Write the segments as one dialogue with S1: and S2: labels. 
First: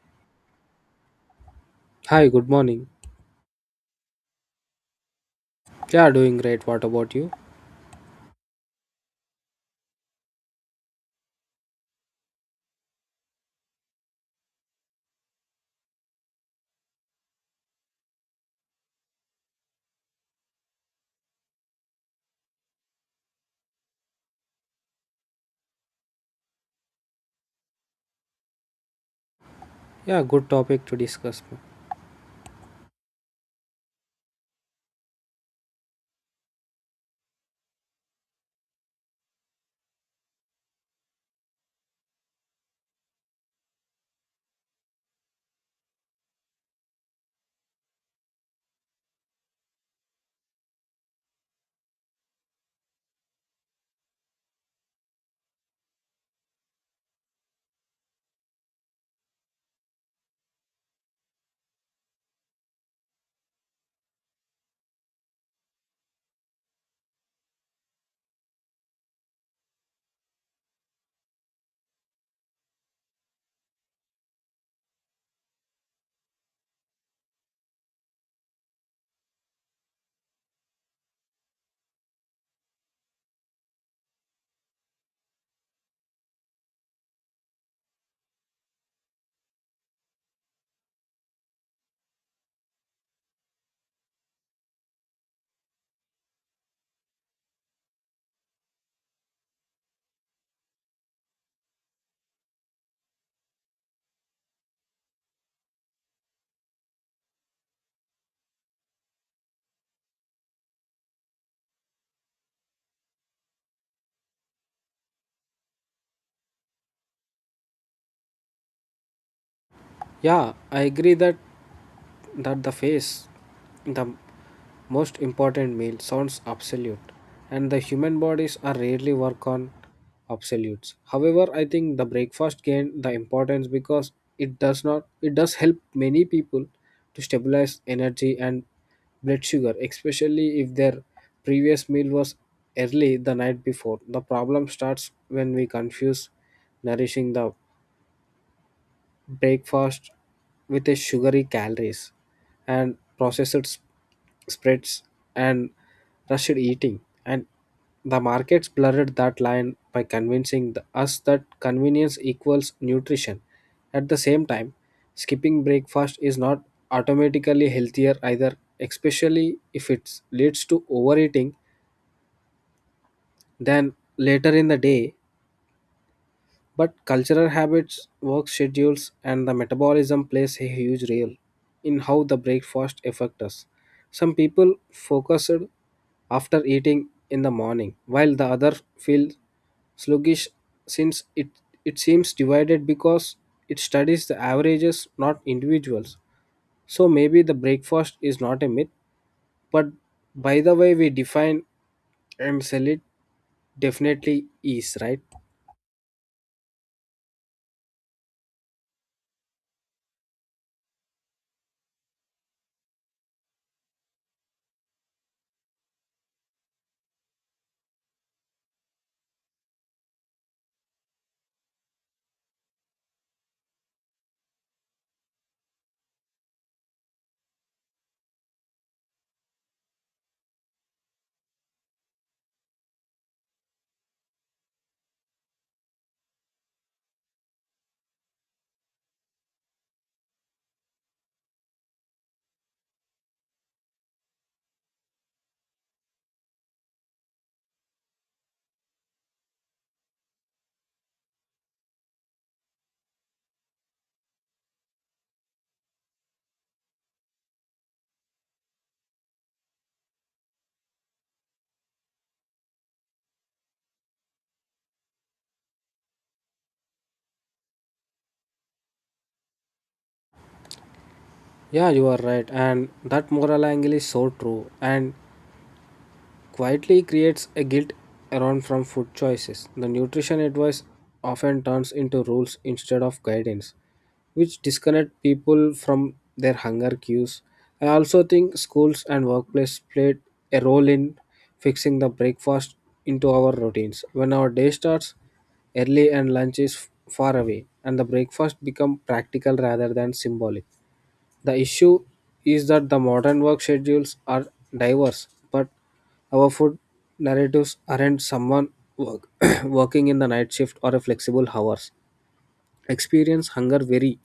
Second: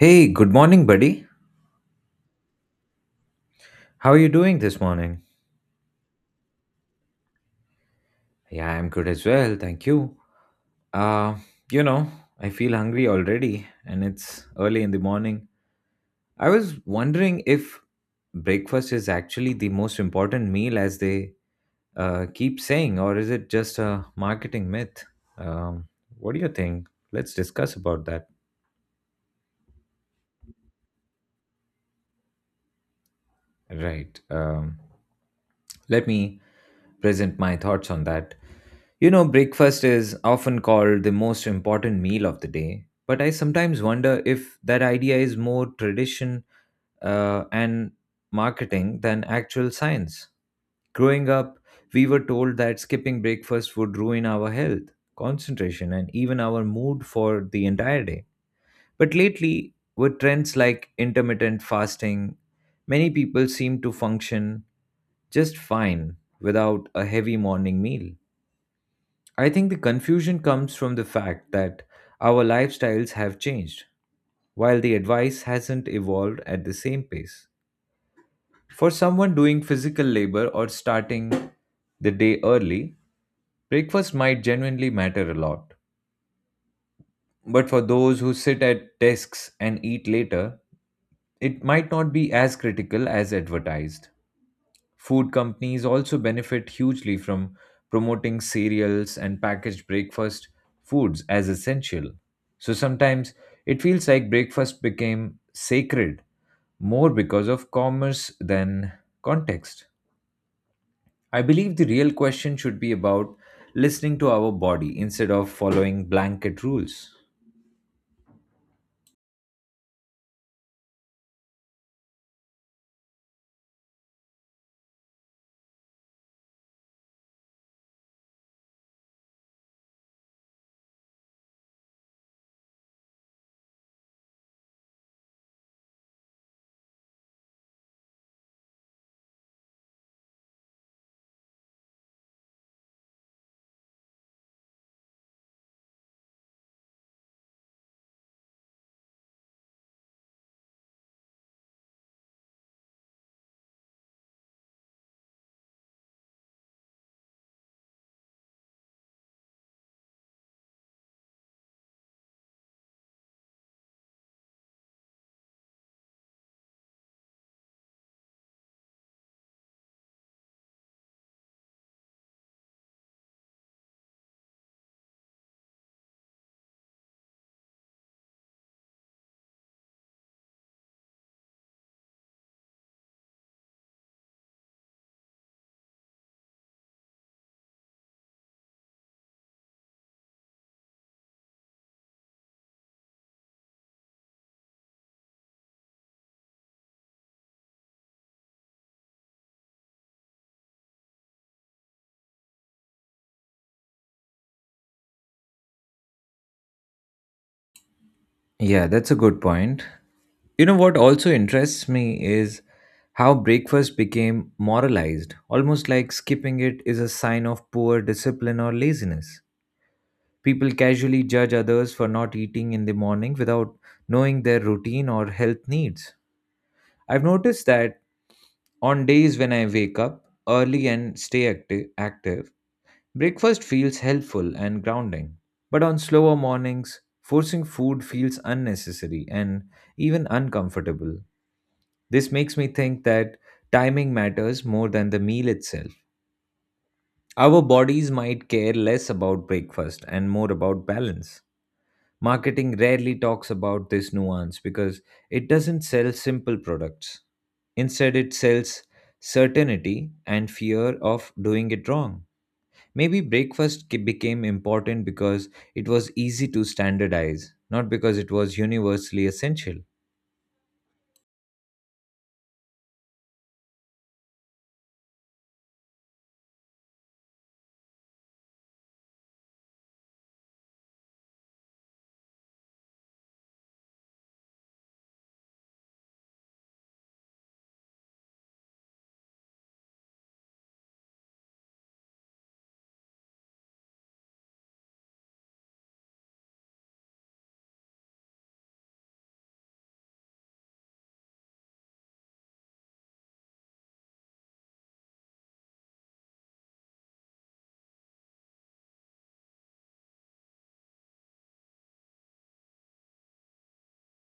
S1: Hey, good morning, buddy.
S2: Hi, good morning.
S1: How are you doing this morning?
S2: Yeah, doing great. What about you?
S1: Yeah, I'm good as well. Thank you. Uh, you know, I feel hungry already, and it's early in the morning. I was wondering if breakfast is actually the most important meal as they keep saying, or is it just a marketing myth? Um, what do you think? Let's discuss about that.
S2: Yeah, good topic to discuss.
S1: Right. Let me present my thoughts on that. You know, breakfast is often called the most important meal of the day, but I sometimes wonder if that idea is more tradition and marketing than actual science. Growing up, we were told that skipping breakfast would ruin our health, concentration, and even our mood for the entire day. But lately, with trends like intermittent fasting, many people seem to function just fine without a heavy morning meal. I think the confusion comes from the fact that our lifestyles have changed, while the advice hasn't evolved at the same pace. For someone doing physical labor or starting the day early, breakfast might genuinely matter a lot. But for those who sit at desks and eat later, it might not be as critical as advertised. Food companies also benefit hugely from promoting cereals and packaged breakfast foods as essential. So sometimes it feels like breakfast became sacred more because of commerce than context. I believe the real question should be about listening to our body instead of following blanket rules.
S2: Yeah, I agree that the most important meal sounds absolute, and the human bodies are rarely work on absolutes. However, I think the breakfast gained the importance because it does not it does help many people to stabilize energy and blood sugar, especially if their previous meal was early the night before. The problem starts when we confuse nourishing the breakfast with a sugary calories and processed spreads and rushed eating, and the markets blurred that line by convincing us that convenience equals nutrition. At the same time, skipping breakfast is not automatically healthier either, especially if it leads to overeating then later in the day. But cultural habits, work schedules, and the metabolism plays a huge role in how the breakfast affects us. Some people focus after eating in the morning, while the other feel sluggish, since it seems divided because it studies the averages, not individuals. So maybe the breakfast is not a myth, but by the way we define and sell it definitely is, right?
S1: Yeah, that's a good point. You know what also interests me is how breakfast became moralized, almost like skipping it is a sign of poor discipline or laziness. People casually judge others for not eating in the morning without knowing their routine or health needs. I've noticed that on days when I wake up early and stay active, breakfast feels helpful and grounding, but on slower mornings, forcing food feels unnecessary and even uncomfortable. This makes me think that timing matters more than the meal itself. Our bodies might care less about breakfast and more about balance. Marketing rarely talks about this nuance because it doesn't sell simple products. Instead, it sells certainty and fear of doing it wrong. Maybe breakfast became important because it was easy to standardize, not because it was universally essential.
S2: Yeah, you are right, and that moral angle is so true and quietly creates a guilt around from food choices. The nutrition advice often turns into rules instead of guidance, which disconnect people from their hunger cues. I also think schools and workplace played a role in fixing the breakfast into our routines. When our day starts early and lunch is far away, and the breakfast become practical rather than symbolic, the issue is that the modern work schedules are diverse, but our food narratives aren't. Someone work, working in the night shift or a flexible hours. Experience hunger very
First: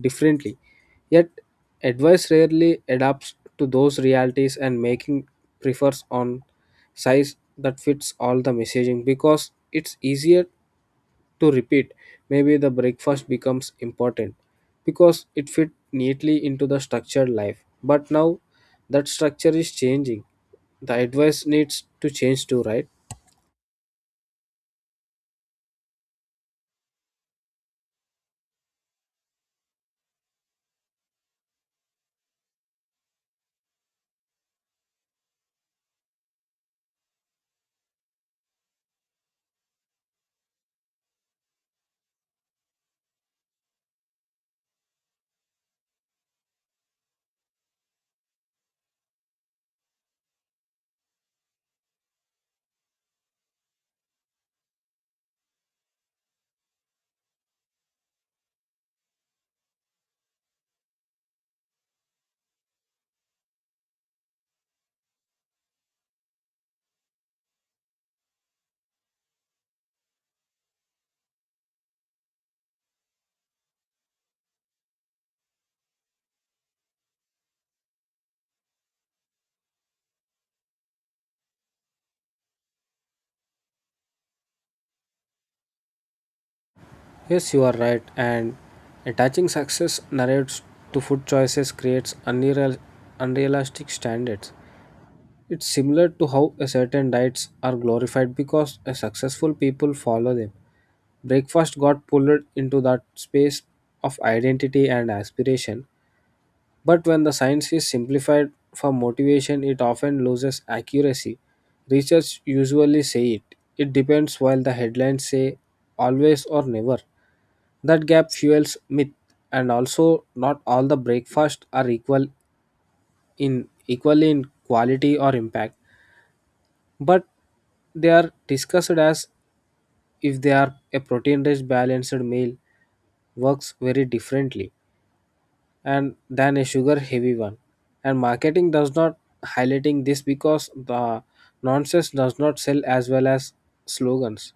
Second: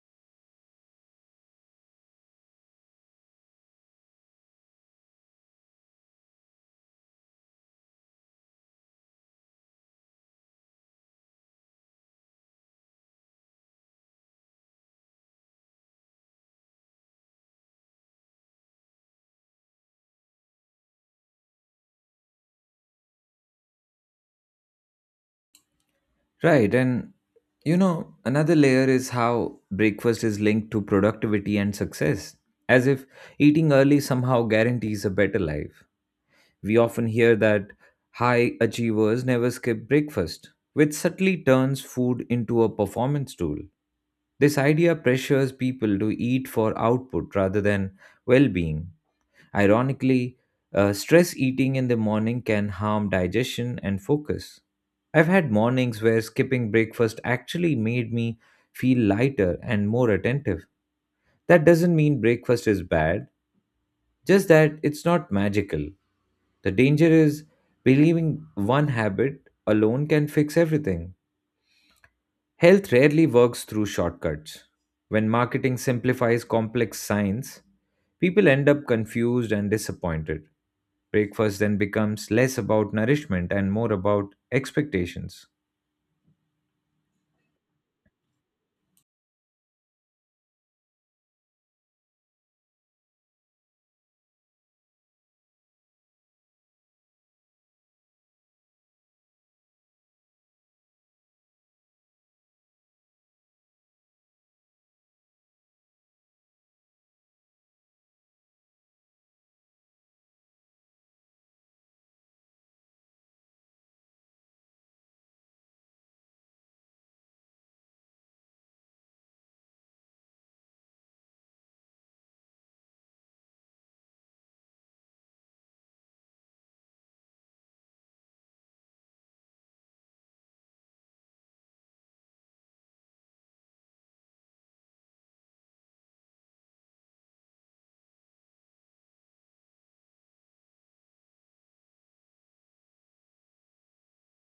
S2: differently, yet advice rarely adapts to those realities and making prefers on size that fits all the messaging because it's easier to repeat. Maybe the breakfast becomes important because it fit neatly into the structured life. But now that structure is changing. The advice needs to change too, right?
S1: Right, and you know, another layer is how breakfast is linked to productivity and success, as if eating early somehow guarantees a better life. We often hear that high achievers never skip breakfast, which subtly turns food into a performance tool. This idea pressures people to eat for output rather than well being. Ironically, stress eating in the morning can harm digestion and focus. I've had mornings where skipping breakfast actually made me feel lighter and more attentive. That doesn't mean breakfast is bad, just that it's not magical. The danger is believing one habit alone can fix everything. Health rarely works through shortcuts. When marketing simplifies complex science, people end up confused and disappointed. Breakfast then becomes less about nourishment and more about expectations.
S2: Yes, you are right. And attaching success narratives to food choices creates unrealistic standards. It's similar to how a certain diets are glorified because a successful people follow them. Breakfast got pulled into that space of identity and aspiration. But when the science is simplified for motivation, it often loses accuracy. Research usually say it. It depends, while the headlines say always or never. That gap fuels myth, and also not all the breakfasts are equal in quality or impact. But they are discussed as if they are. A protein rich balanced meal works very differently and than a sugar heavy one, and marketing does not highlighting this because the nonsense does not sell as well as slogans.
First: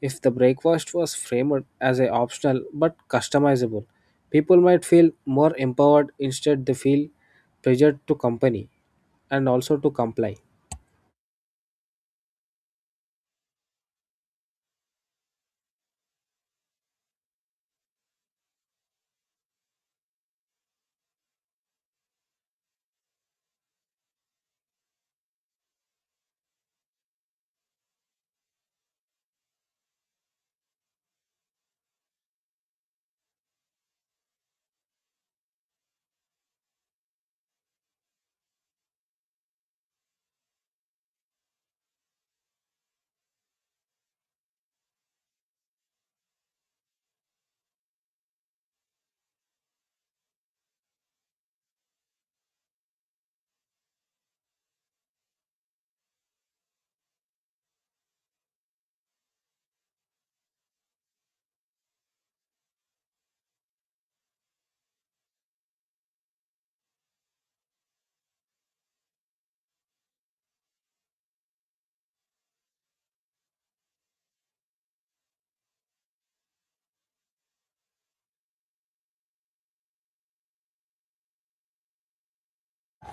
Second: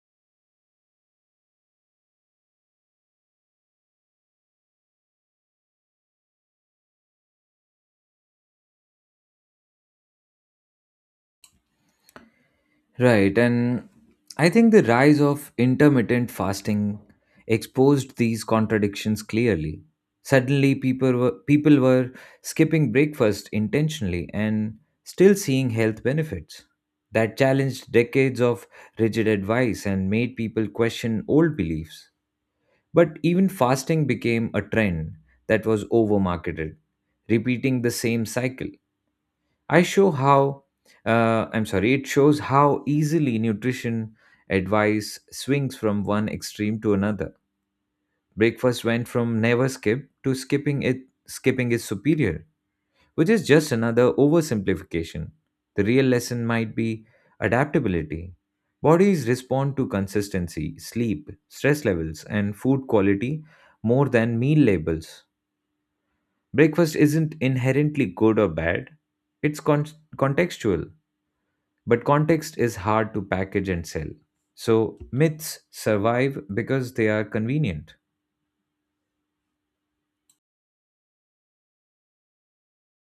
S2: If the breakfast was framed as a optional but customizable, people might feel more empowered. Instead they feel pressured to comply.
S1: Right, and I think the rise of intermittent fasting exposed these contradictions clearly. Suddenly, people were skipping breakfast intentionally and still seeing health benefits. That challenged decades of rigid advice and made people question old beliefs. But even fasting became a trend that was overmarketed, repeating the same cycle. I show how, I'm sorry, It shows how easily nutrition advice swings from one extreme to another. Breakfast went from never skip to skipping it, skipping is superior, which is just another oversimplification. The real lesson might be adaptability. Bodies respond to consistency, sleep, stress levels, and food quality more than meal labels. Breakfast isn't inherently good or bad, it's contextual, but context is hard to package and sell. So myths survive because they are convenient.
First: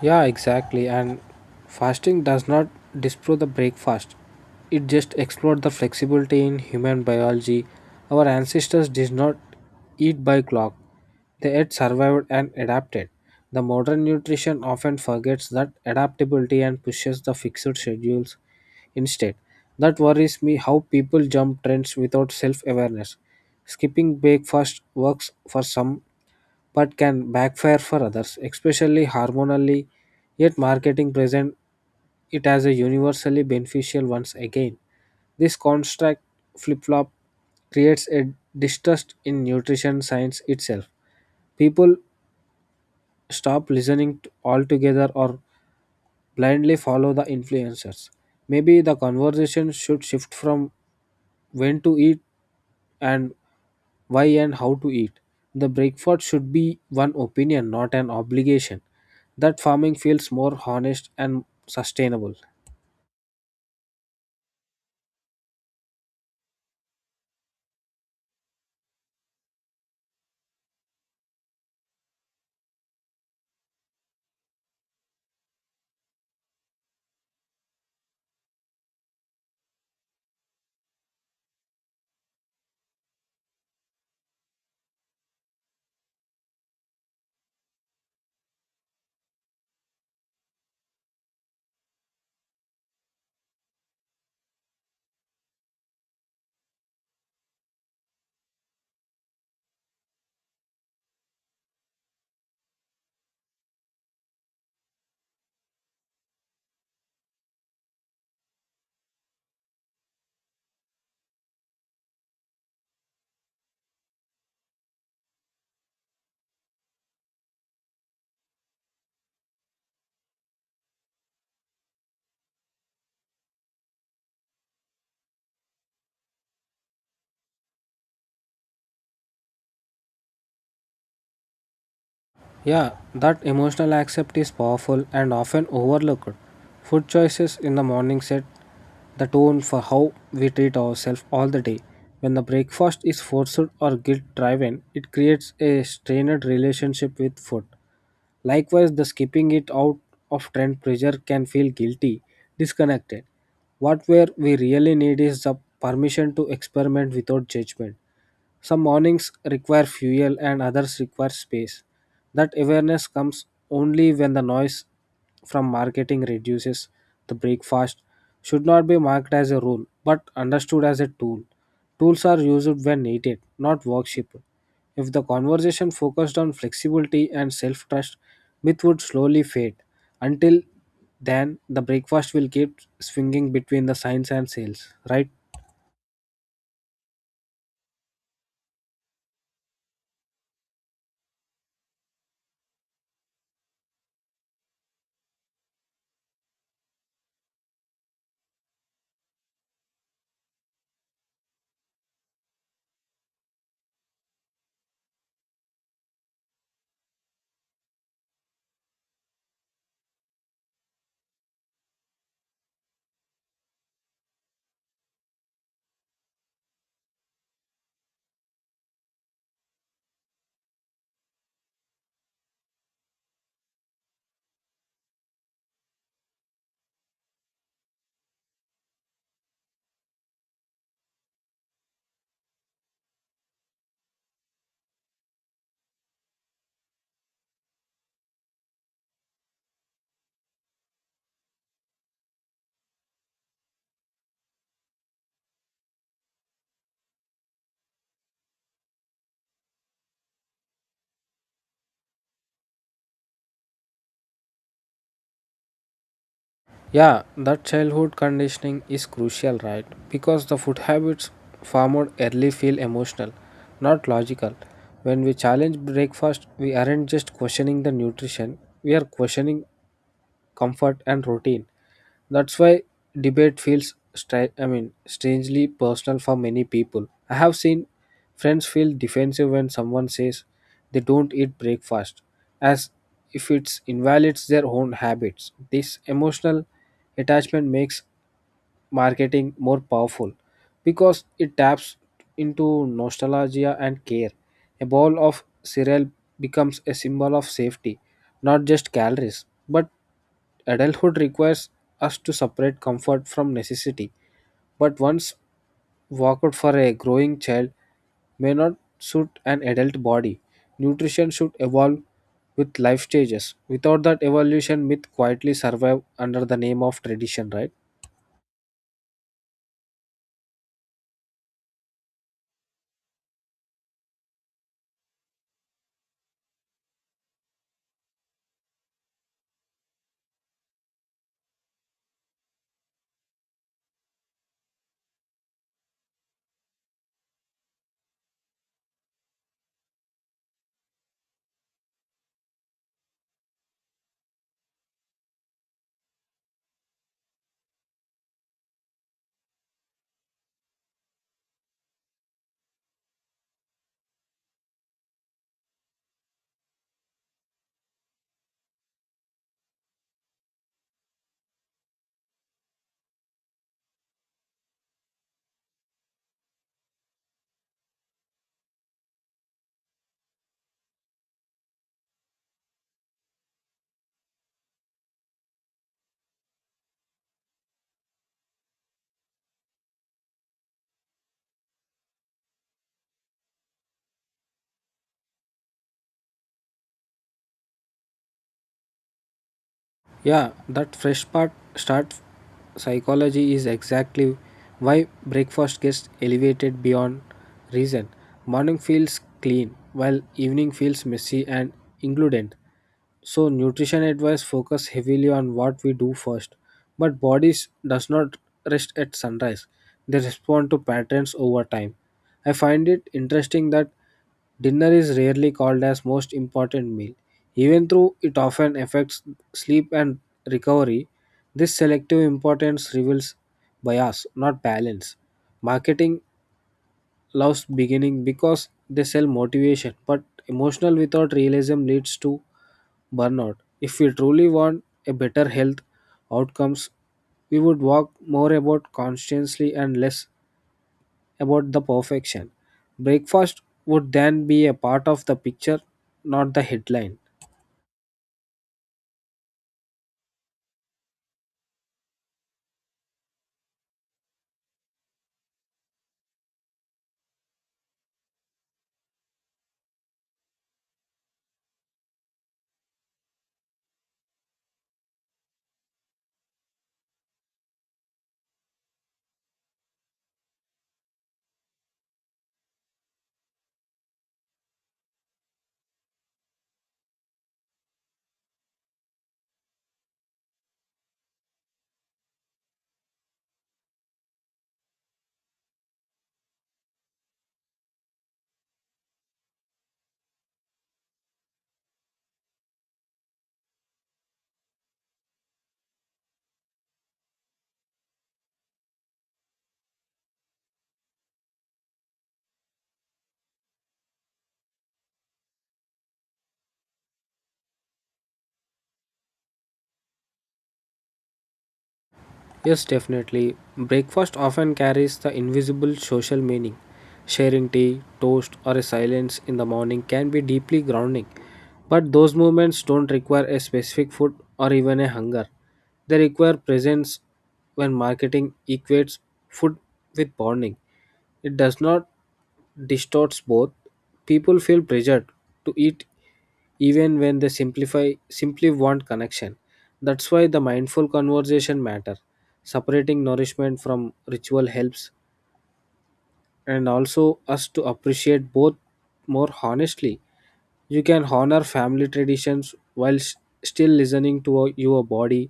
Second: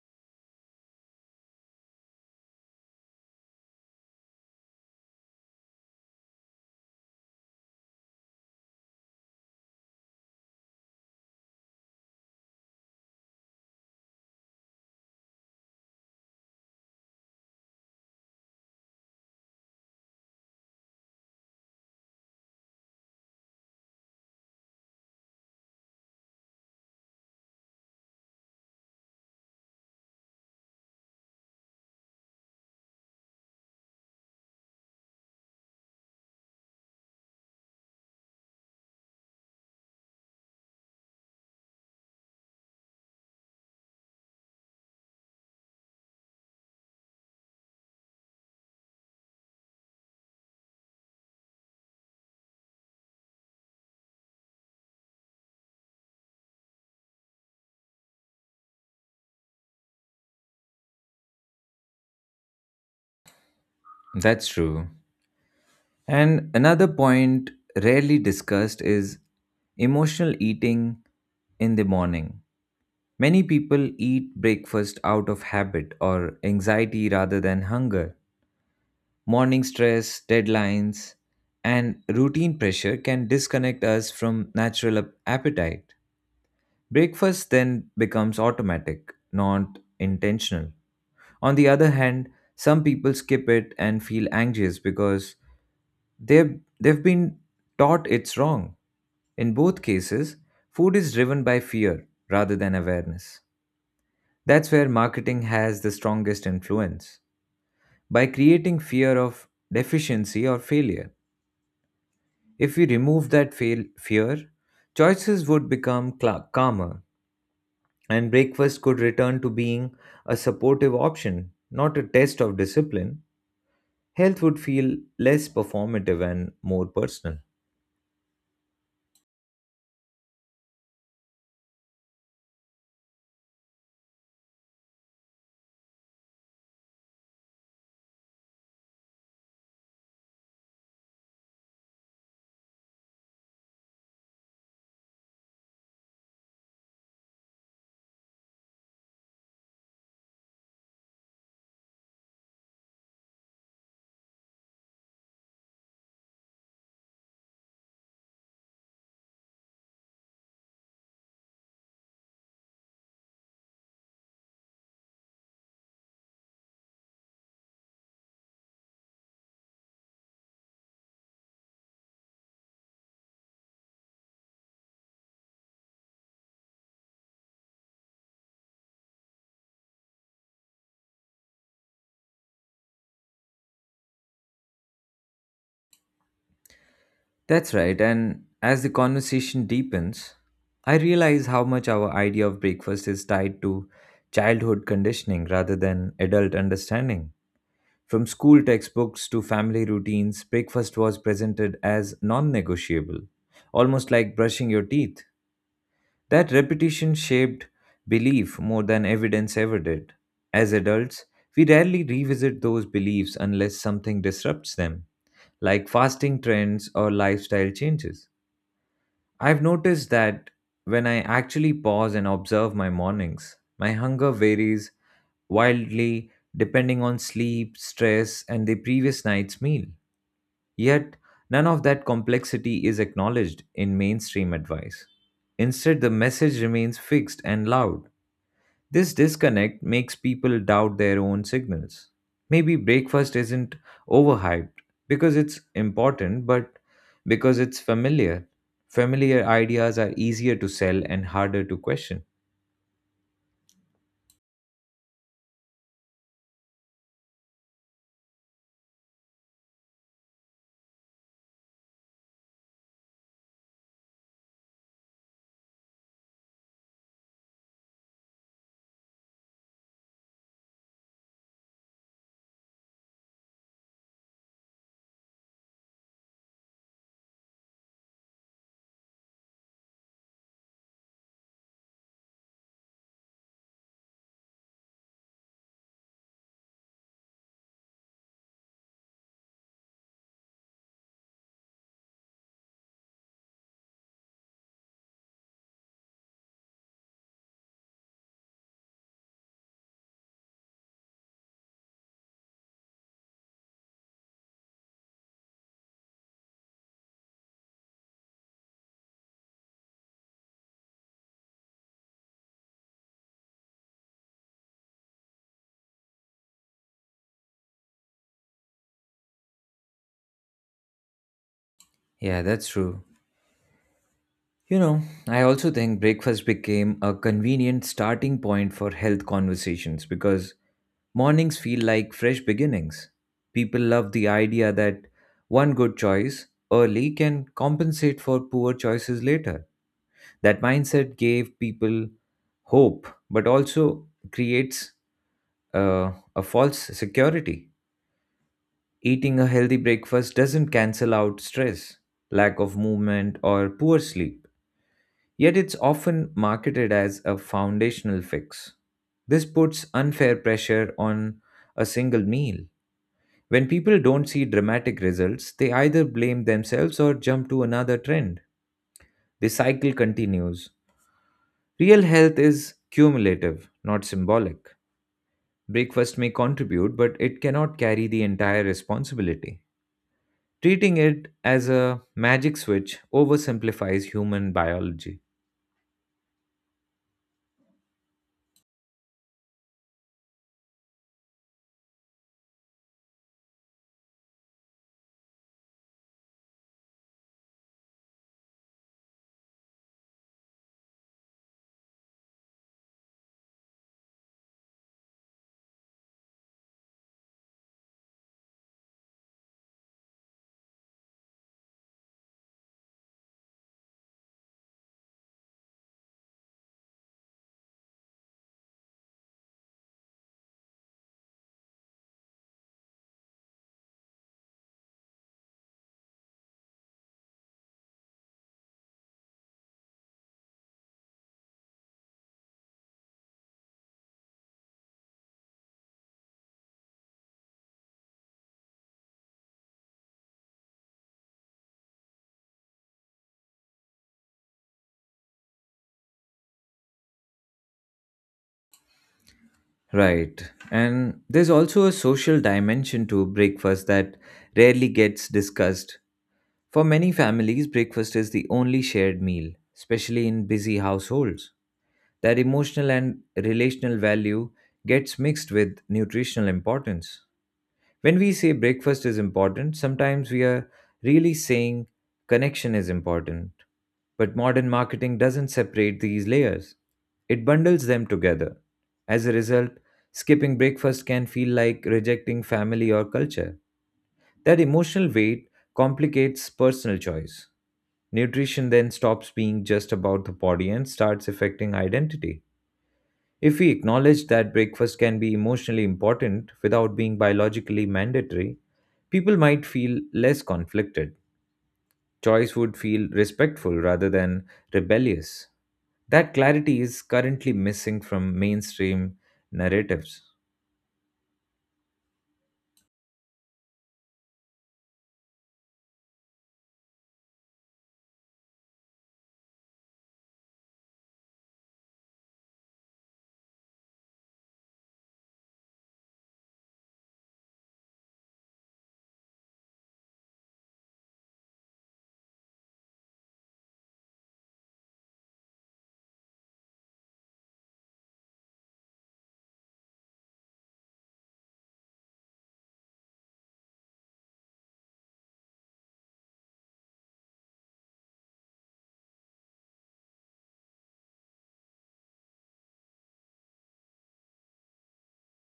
S2: Yeah, exactly. And fasting does not disprove the breakfast. It just explored the flexibility in human biology. Our ancestors did not eat by clock. They had survived and adapted. The modern nutrition often forgets that adaptability and pushes the fixed schedules instead. That worries me how people jump trends without self awareness. Skipping breakfast works for some, but can backfire for others, especially hormonally. Yet, marketing present it as a universally beneficial once again. This construct flip flop creates a distrust in nutrition science itself. People stop listening altogether, or blindly follow the influencers. Maybe the conversation should shift from when to eat, and why and how to eat. The breakfast should be one opinion, not an obligation. That farming feels more honest and sustainable.
S1: That's true. And another point rarely discussed is emotional eating in the morning. Many people eat breakfast out of habit or anxiety rather than hunger. Morning stress, deadlines, and routine pressure can disconnect us from natural appetite. Breakfast then becomes automatic, not intentional. On the other hand, some people skip it and feel anxious because they've been taught it's wrong. In both cases, food is driven by fear rather than awareness. That's where marketing has the strongest influence. By creating fear of deficiency or failure, if we remove that fear, choices would become cla calmer and breakfast could return to being a supportive option, not a test of discipline. Health would feel less performative and more personal.
S2: Yeah, that emotional accept is powerful and often overlooked. Food choices in the morning set the tone for how we treat ourselves all the day. When the breakfast is forced or guilt driven, it creates a strained relationship with food. Likewise, the skipping it out of trend pressure can feel guilty, disconnected. What where we really need is the permission to experiment without judgment. Some mornings require fuel and others require space. That awareness comes only when the noise from marketing reduces. The breakfast should not be marked as a rule but understood as a tool. Tools are used when needed, not worshipped. If the conversation focused on flexibility and self trust, myth would slowly fade. Until then, the breakfast will keep swinging between the science and sales, right?
S1: That's right. And as the conversation deepens, I realize how much our idea of breakfast is tied to childhood conditioning rather than adult understanding. From school textbooks to family routines, breakfast was presented as non negotiable, almost like brushing your teeth. That repetition shaped belief more than evidence ever did. As adults, we rarely revisit those beliefs unless something disrupts them, like fasting trends or lifestyle changes. I've noticed that when I actually pause and observe my mornings, my hunger varies wildly depending on sleep, stress, and the previous night's meal. Yet, none of that complexity is acknowledged in mainstream advice. Instead, the message remains fixed and loud. This disconnect makes people doubt their own signals. Maybe breakfast isn't overhyped because it's important, but because it's familiar. Familiar ideas are easier to sell and harder to question.
S2: Yeah, that childhood conditioning is crucial, right? Because the food habits formed early feel emotional, not logical. When we challenge breakfast, we aren't just questioning the nutrition, we are questioning comfort and routine. That's why debate feels I mean strangely personal for many people. I have seen friends feel defensive when someone says they don't eat breakfast, as if it invalidates their own habits. This emotional attachment makes marketing more powerful because it taps into nostalgia and care. A bowl of cereal becomes a symbol of safety, not just calories. But adulthood requires us to separate comfort from necessity, but once workout for a growing child may not suit an adult body. Nutrition should evolve with life stages. Without that evolution, myth quietly survive under the name of tradition, right?
S1: Yeah, that's true. You know, I also think breakfast became a convenient starting point for health conversations because mornings feel like fresh beginnings. People love the idea that one good choice early can compensate for poor choices later. That mindset gave people hope, but also creates a false security. Eating a healthy breakfast doesn't cancel out stress, lack of movement, or poor sleep. Yet it's often marketed as a foundational fix. This puts unfair pressure on a single meal. When people don't see dramatic results, they either blame themselves or jump to another trend. The cycle continues. Real health is cumulative, not symbolic. Breakfast may contribute, but it cannot carry the entire responsibility. Treating it as a magic switch oversimplifies human biology.
S2: Yeah, that fresh part start psychology is exactly why breakfast gets elevated beyond reason. Morning feels clean, while evening feels messy and includent. So nutrition advice focus heavily on what we do first, but bodies does not rest at sunrise. They respond to patterns over time. I find it interesting that dinner is rarely called as most important meal, even though it often affects sleep and recovery. This selective importance reveals bias, not balance. Marketing loves beginning because they sell motivation, but emotional without realism leads to burnout. If we truly want a better health outcomes, we would walk more about conscientiously and less about the perfection. Breakfast would then be a part of the picture, not the headline.
S1: Right. And there's also a social dimension to breakfast that rarely gets discussed. For many families, breakfast is the only shared meal, especially in busy households. That emotional and relational value gets mixed with nutritional importance. When we say breakfast is important, sometimes we are really saying connection is important. But modern marketing doesn't separate these layers, it bundles them together. As a result, skipping breakfast can feel like rejecting family or culture. That emotional weight complicates personal choice. Nutrition then stops being just about the body and starts affecting identity. If we acknowledge that breakfast can be emotionally important without being biologically mandatory, people might feel less conflicted. Choice would feel respectful rather than rebellious. That clarity is currently missing from mainstream narratives.
S2: Yes, definitely. Breakfast often carries the invisible social meaning. Sharing tea, toast, or a silence in the morning can be deeply grounding. But those moments don't require a specific food or even a hunger. They require presence when marketing equates food with bonding. It does not distorts both. People feel pressured to eat even when they simplify simply want connection. That's why the mindful conversation matter. Separating nourishment from ritual helps and also us to appreciate both more honestly. You can honor family traditions while still listening to your body,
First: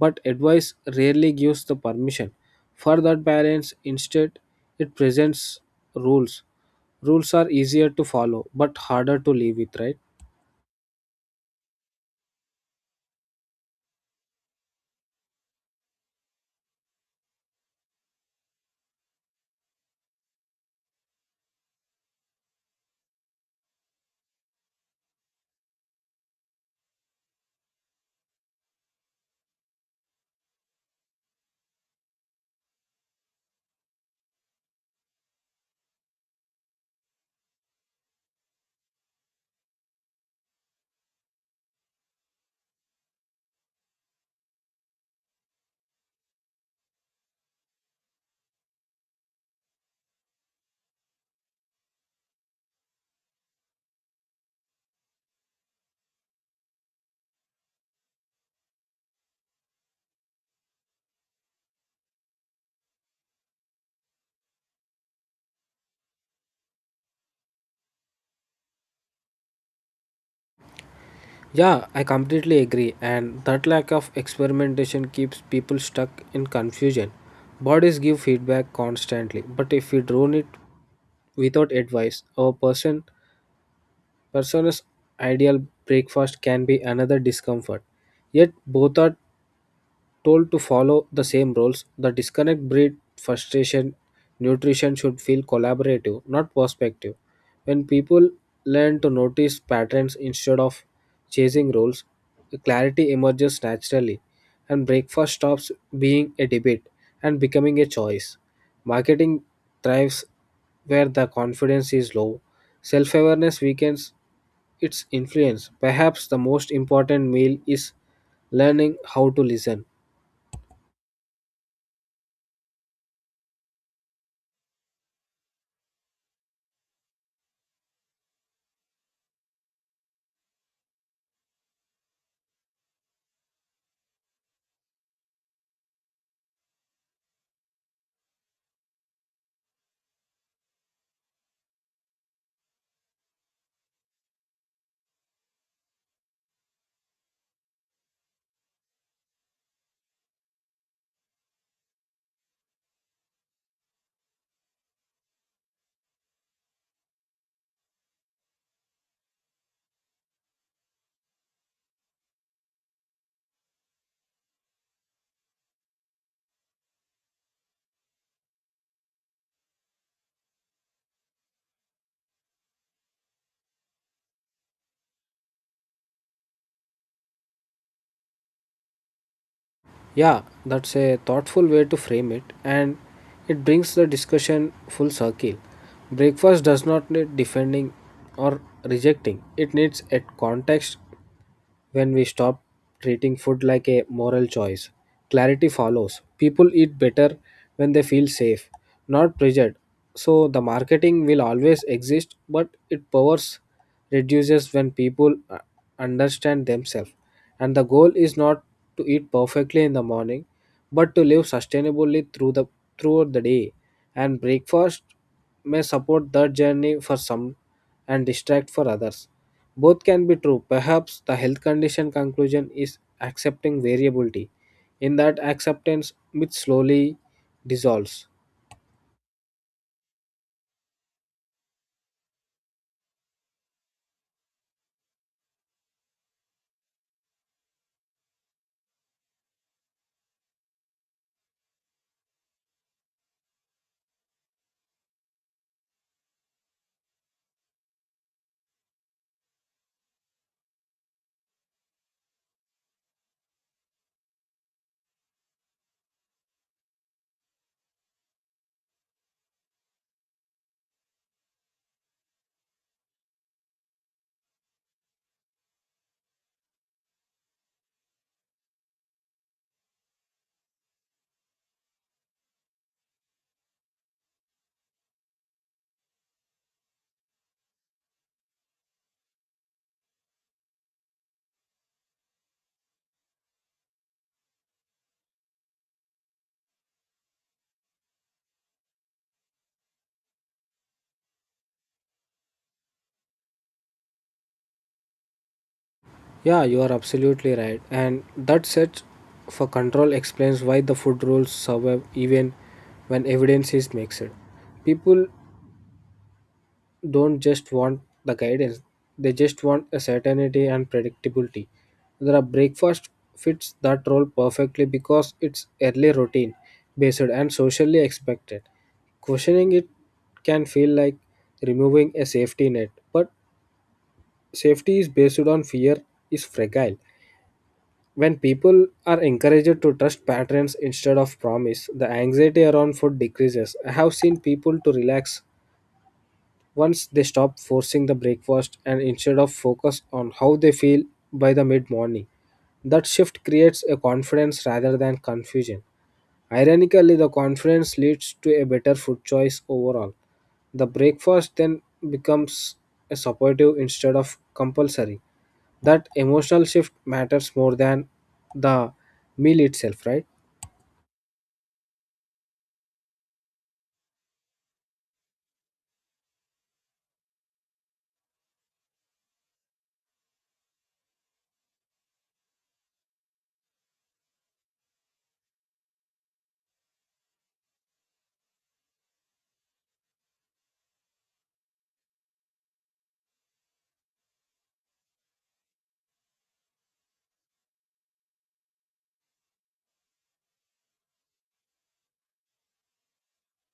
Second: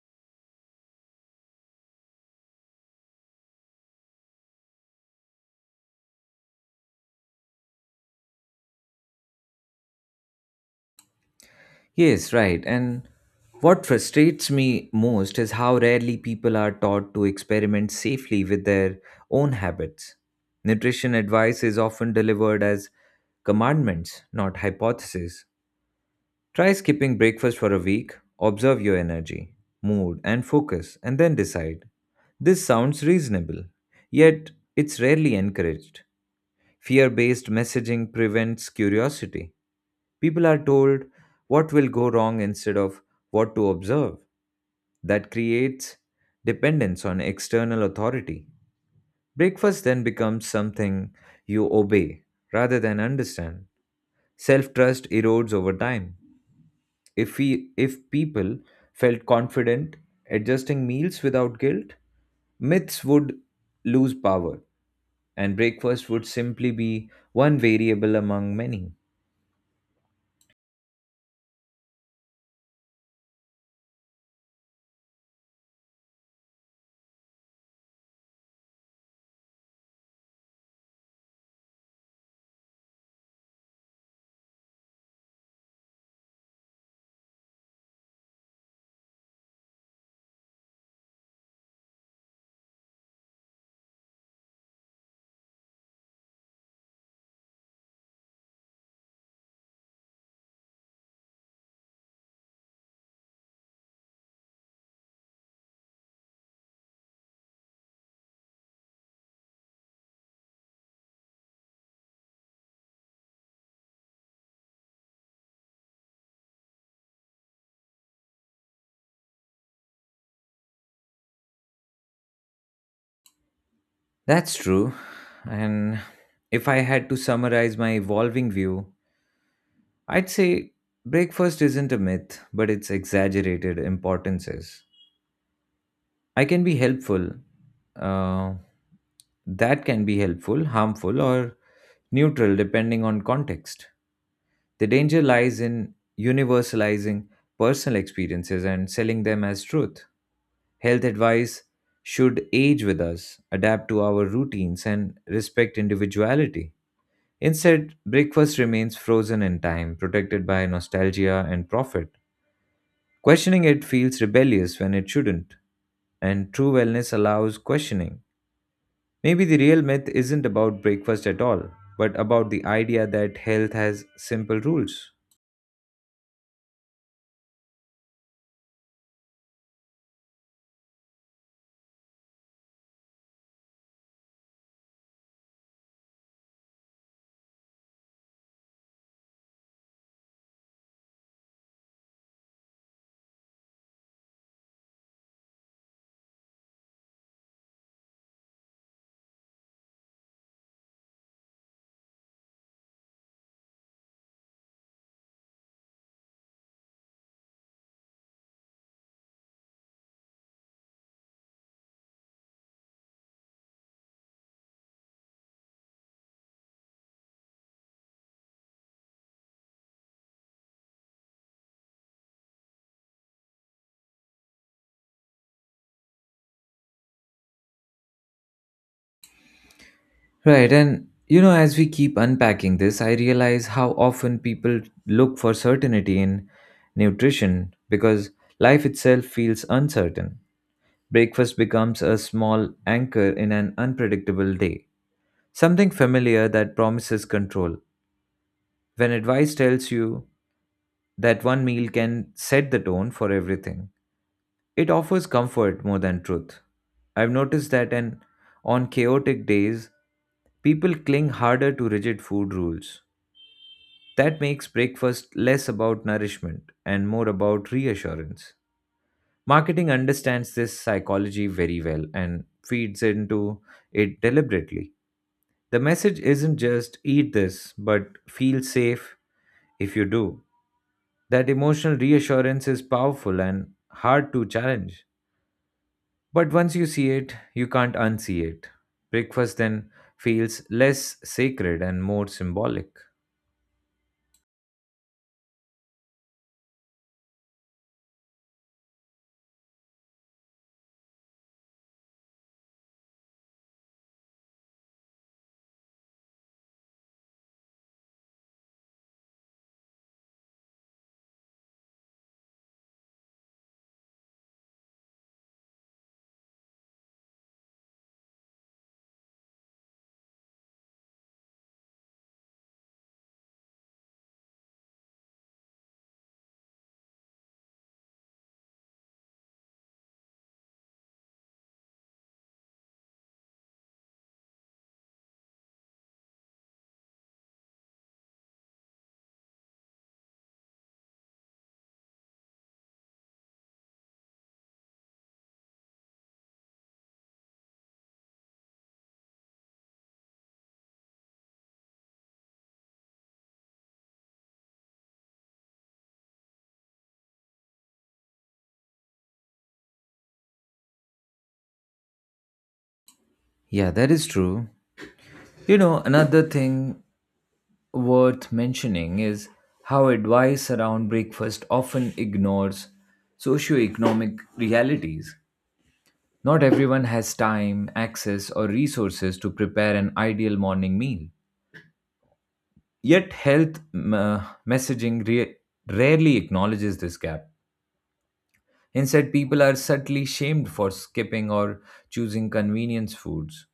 S2: but advice rarely gives the permission. For that balance, instead, it presents rules. Rules are easier to follow, but harder to live with, right?
S1: Yes, right. And what frustrates me most is how rarely people are taught to experiment safely with their own habits. Nutrition advice is often delivered as commandments, not hypotheses. Try skipping breakfast for a week, observe your energy, mood, and focus, and then decide. This sounds reasonable, yet it's rarely encouraged. Fear based messaging prevents curiosity. People are told what will go wrong instead of what to observe. That creates dependence on external authority. Breakfast then becomes something you obey rather than understand. Self trust erodes over time. If people felt confident adjusting meals without guilt, myths would lose power and breakfast would simply be one variable among many.
S2: Yeah, I completely agree. And that lack of experimentation keeps people stuck in confusion. Bodies give feedback constantly, but if we drone it without advice, our person Person's ideal breakfast can be another discomfort. Yet both are told to follow the same rules. The disconnect breed frustration. Nutrition should feel collaborative, not perspective. When people learn to notice patterns instead of chasing rules, clarity emerges naturally, and breakfast stops being a debate and becoming a choice. Marketing thrives where the confidence is low, self awareness weakens its influence. Perhaps the most important meal is learning how to listen.
S1: That's true. And if I had to summarize my evolving view, I'd say breakfast isn't a myth, but it's exaggerated importances. I can be helpful. Uh, that can be helpful, harmful, or neutral depending on context. The danger lies in universalizing personal experiences and selling them as truth. Health advice should age with us, adapt to our routines, and respect individuality. Instead, breakfast remains frozen in time, protected by nostalgia and profit. Questioning it feels rebellious when it shouldn't, and true wellness allows questioning. Maybe the real myth isn't about breakfast at all, but about the idea that health has simple rules.
S2: Yeah, that's a thoughtful way to frame it, and it brings the discussion full circle. Breakfast does not need defending or rejecting, it needs a context when we stop treating food like a moral choice. Clarity follows. People eat better when they feel safe, not pressured. So the marketing will always exist, but it powers reduces when people understand themselves. And the goal is not to eat perfectly in the morning, but to live sustainably throughout the day. And breakfast may support that journey for some and distract for others. Both can be true. Perhaps the health condition conclusion is accepting variability. In that acceptance, myth slowly dissolves.
S1: Right, and you know, as we keep unpacking this, I realize how often people look for certainty in nutrition because life itself feels uncertain. Breakfast becomes a small anchor in an unpredictable day, something familiar that promises control. When advice tells you that one meal can set the tone for everything, it offers comfort more than truth. I've noticed that on chaotic days, people cling harder to rigid food rules. That makes breakfast less about nourishment and more about reassurance. Marketing understands this psychology very well and feeds into it deliberately. The message isn't just eat this, but feel safe if you do. That emotional reassurance is powerful and hard to challenge. But once you see it, you can't unsee it. Breakfast then feels less sacred and more symbolic.
S2: Yeah, you are absolutely right. And that search for control explains why the food rules survive even when evidence is mixed. People don't just want the guidance, they just want a certainty and predictability. The breakfast fits that role perfectly because it's early routine based and socially expected. Questioning it can feel like removing a safety net, but safety is based on fear is fragile. When people are encouraged to trust patterns instead of promise, the anxiety around food decreases. I have seen people to relax once they stop forcing the breakfast and instead of focus on how they feel by the mid morning, that shift creates a confidence rather than confusion. Ironically, the confidence leads to a better food choice overall. The breakfast then becomes a supportive instead of compulsory. That emotional shift matters more than the meal itself, right?
S1: Yeah, that is true. You know, another thing worth mentioning is how advice around breakfast often ignores socioeconomic realities. Not everyone has time, access, or resources to prepare an ideal morning meal. Yet, health messaging rarely acknowledges this gap. Instead, people are subtly shamed for skipping or choosing convenience foods.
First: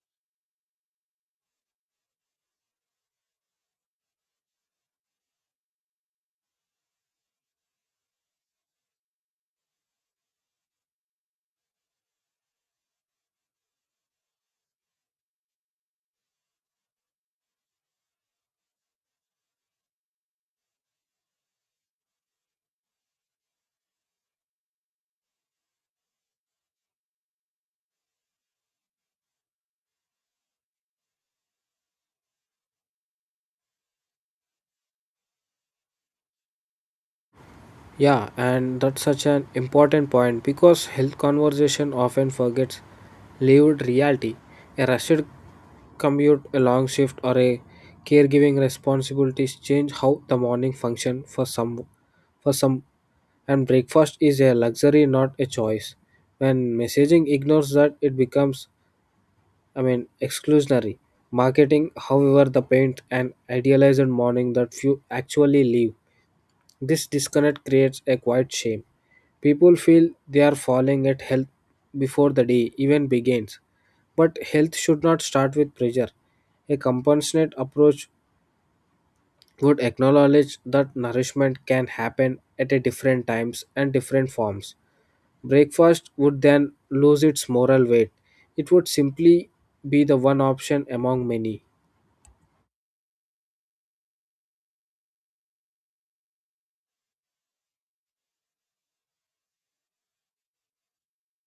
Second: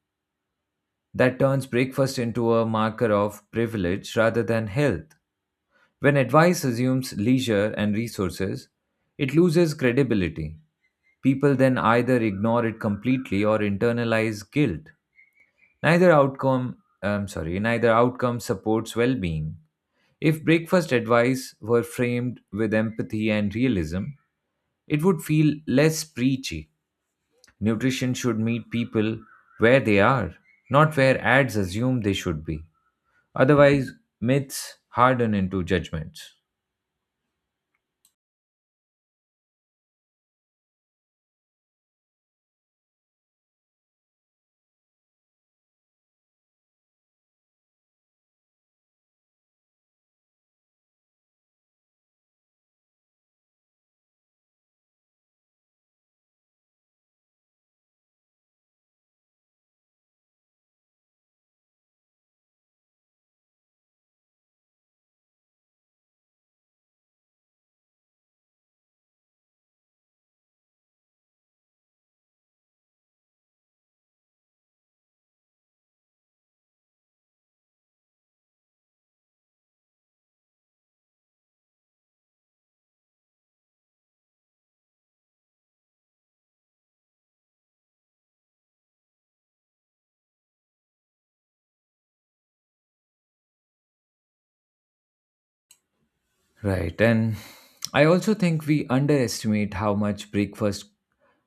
S1: That turns breakfast into a marker of privilege rather than health. When advice assumes leisure and resources, it loses credibility. People then either ignore it completely or internalize guilt. Neither outcome, I'm sorry, neither outcome supports well-being. If breakfast advice were framed with empathy and realism, it would feel less preachy. Nutrition should meet people where they are, not where ads assume they should be. Otherwise, myths harden into judgments.
S2: Yeah, and that's such an important point because health conversation often forgets lived reality. A rushed commute, a long shift, or a caregiving responsibilities change how the morning function for some, and breakfast is a luxury not a choice. When messaging ignores that, it becomes, I mean, exclusionary. Marketing, however, the paint an idealized morning that few actually live. This disconnect creates a quiet shame. People feel they are falling at health before the day even begins. But health should not start with pressure. A compassionate approach would acknowledge that nourishment can happen at a different times and different forms. Breakfast would then lose its moral weight. It would simply be the one option among many.
S1: Right. And I also think we underestimate how much breakfast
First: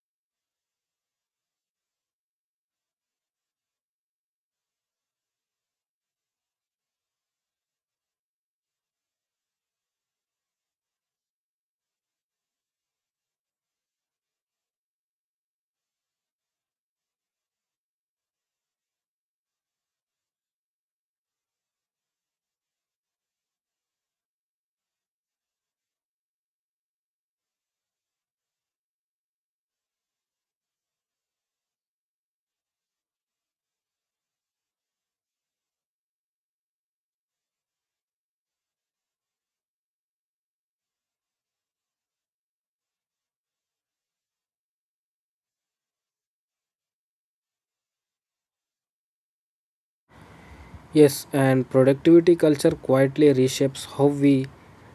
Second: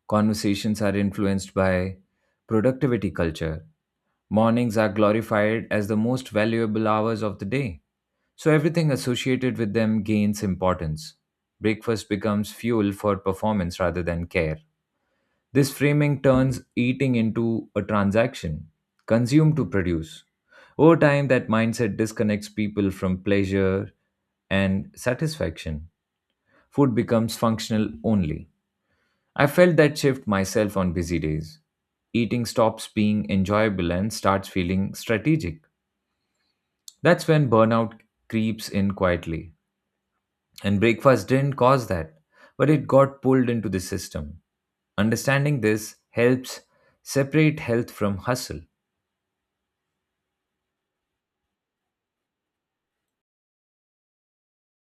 S1: conversations are influenced by productivity culture. Mornings are glorified as the most valuable hours of the day, so everything associated with them gains importance. Breakfast becomes fuel for performance rather than care. This framing turns eating into a transaction, consume to produce. Over time, that mindset disconnects people from pleasure and satisfaction. Food becomes functional only. I felt that shift myself on busy days. Eating stops being enjoyable and starts feeling strategic. That's when burnout creeps in quietly. And breakfast didn't cause that, but it got pulled into the system. Understanding this helps separate health from hustle.
S2: Yes, and productivity culture quietly reshapes how we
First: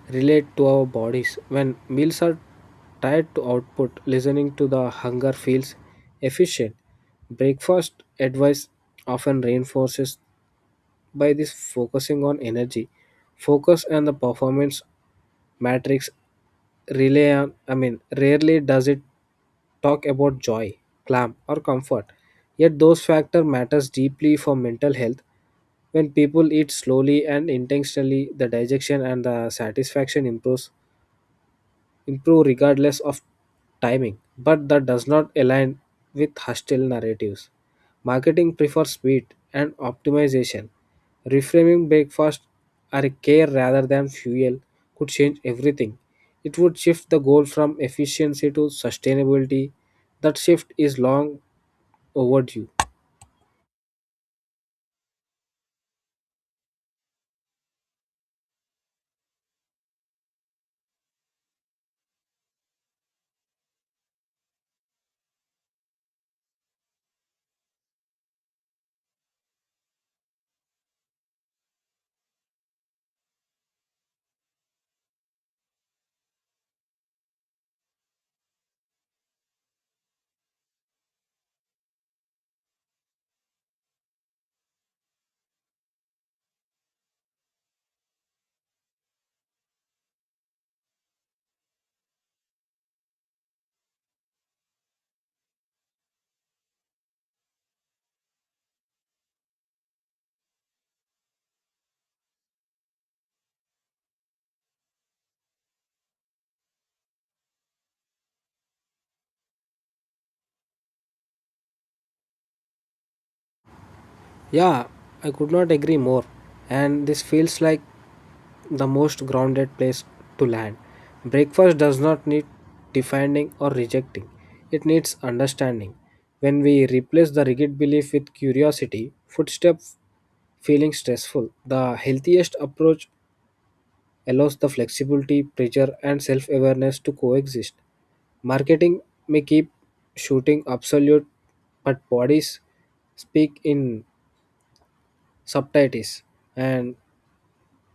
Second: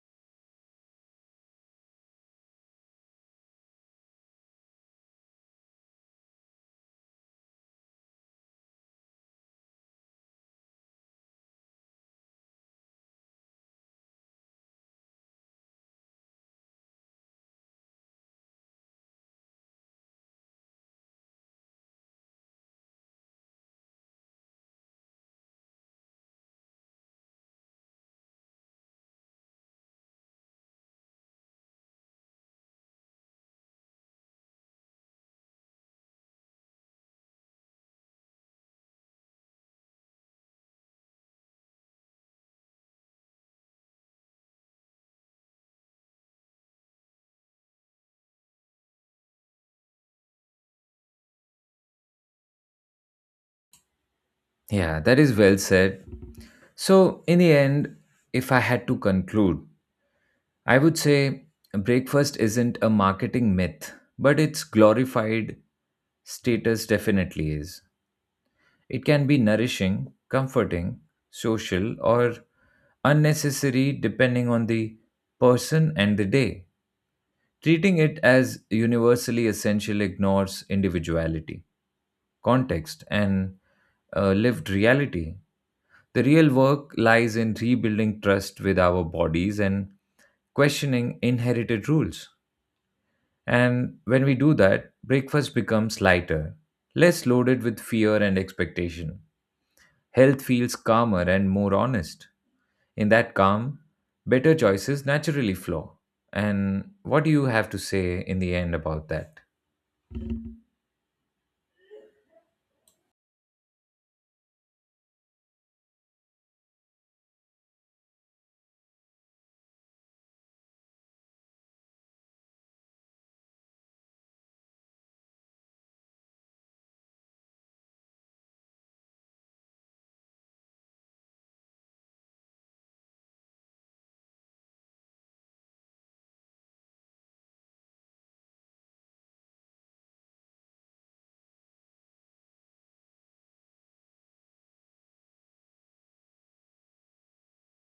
S2: relate to our bodies. When meals are tied to output, listening to the hunger feels efficient. Breakfast advice often reinforces by this, focusing on energy, focus and the performance matrix I mean, rarely does it talk about joy, clam or comfort. Yet those factor matters deeply for mental health when people eat slowly and intentionally, the digestion and the satisfaction improve regardless of timing, but that does not align with hostile narratives. Marketing prefers speed and optimization. Reframing breakfast as a care rather than fuel could change everything. It would shift the goal from efficiency to sustainability. That shift is long overdue.
S1: Yeah, that is well said. So, in the end, if I had to conclude, I would say breakfast isn't a marketing myth, but its glorified status definitely is. It can be nourishing, comforting, social, or unnecessary depending on the person and the day. Treating it as universally essential ignores individuality, context, and lived reality. The real work lies in rebuilding trust with our bodies and questioning inherited rules. And when we do that, breakfast becomes lighter, less loaded with fear and expectation. Health feels calmer and more honest. In that calm, better choices naturally flow. And what do you have to say in the end about that?
S2: Yeah, I could not agree more. And this feels like the most grounded place to land. Breakfast does not need defending or rejecting, it needs understanding. When we replace the rigid belief with curiosity, footsteps feeling stressful, the healthiest approach allows the flexibility, pressure, and self awareness to coexist. Marketing may keep shooting absolute, but bodies speak in subtitles, and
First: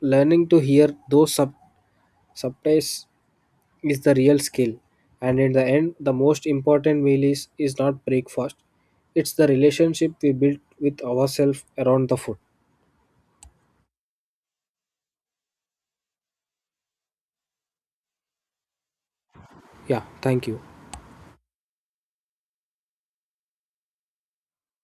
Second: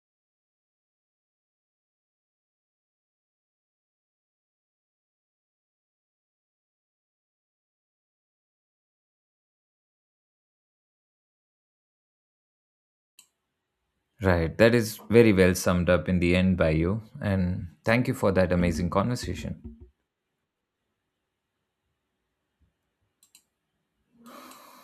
S2: learning to hear those subtitles is the real skill. And in the end, the most important meal is not breakfast, it's the relationship we build with ourselves around the food.
S1: Right, that is very well summed up in the end by you. And thank you for that amazing conversation.
S2: Yeah, thank you.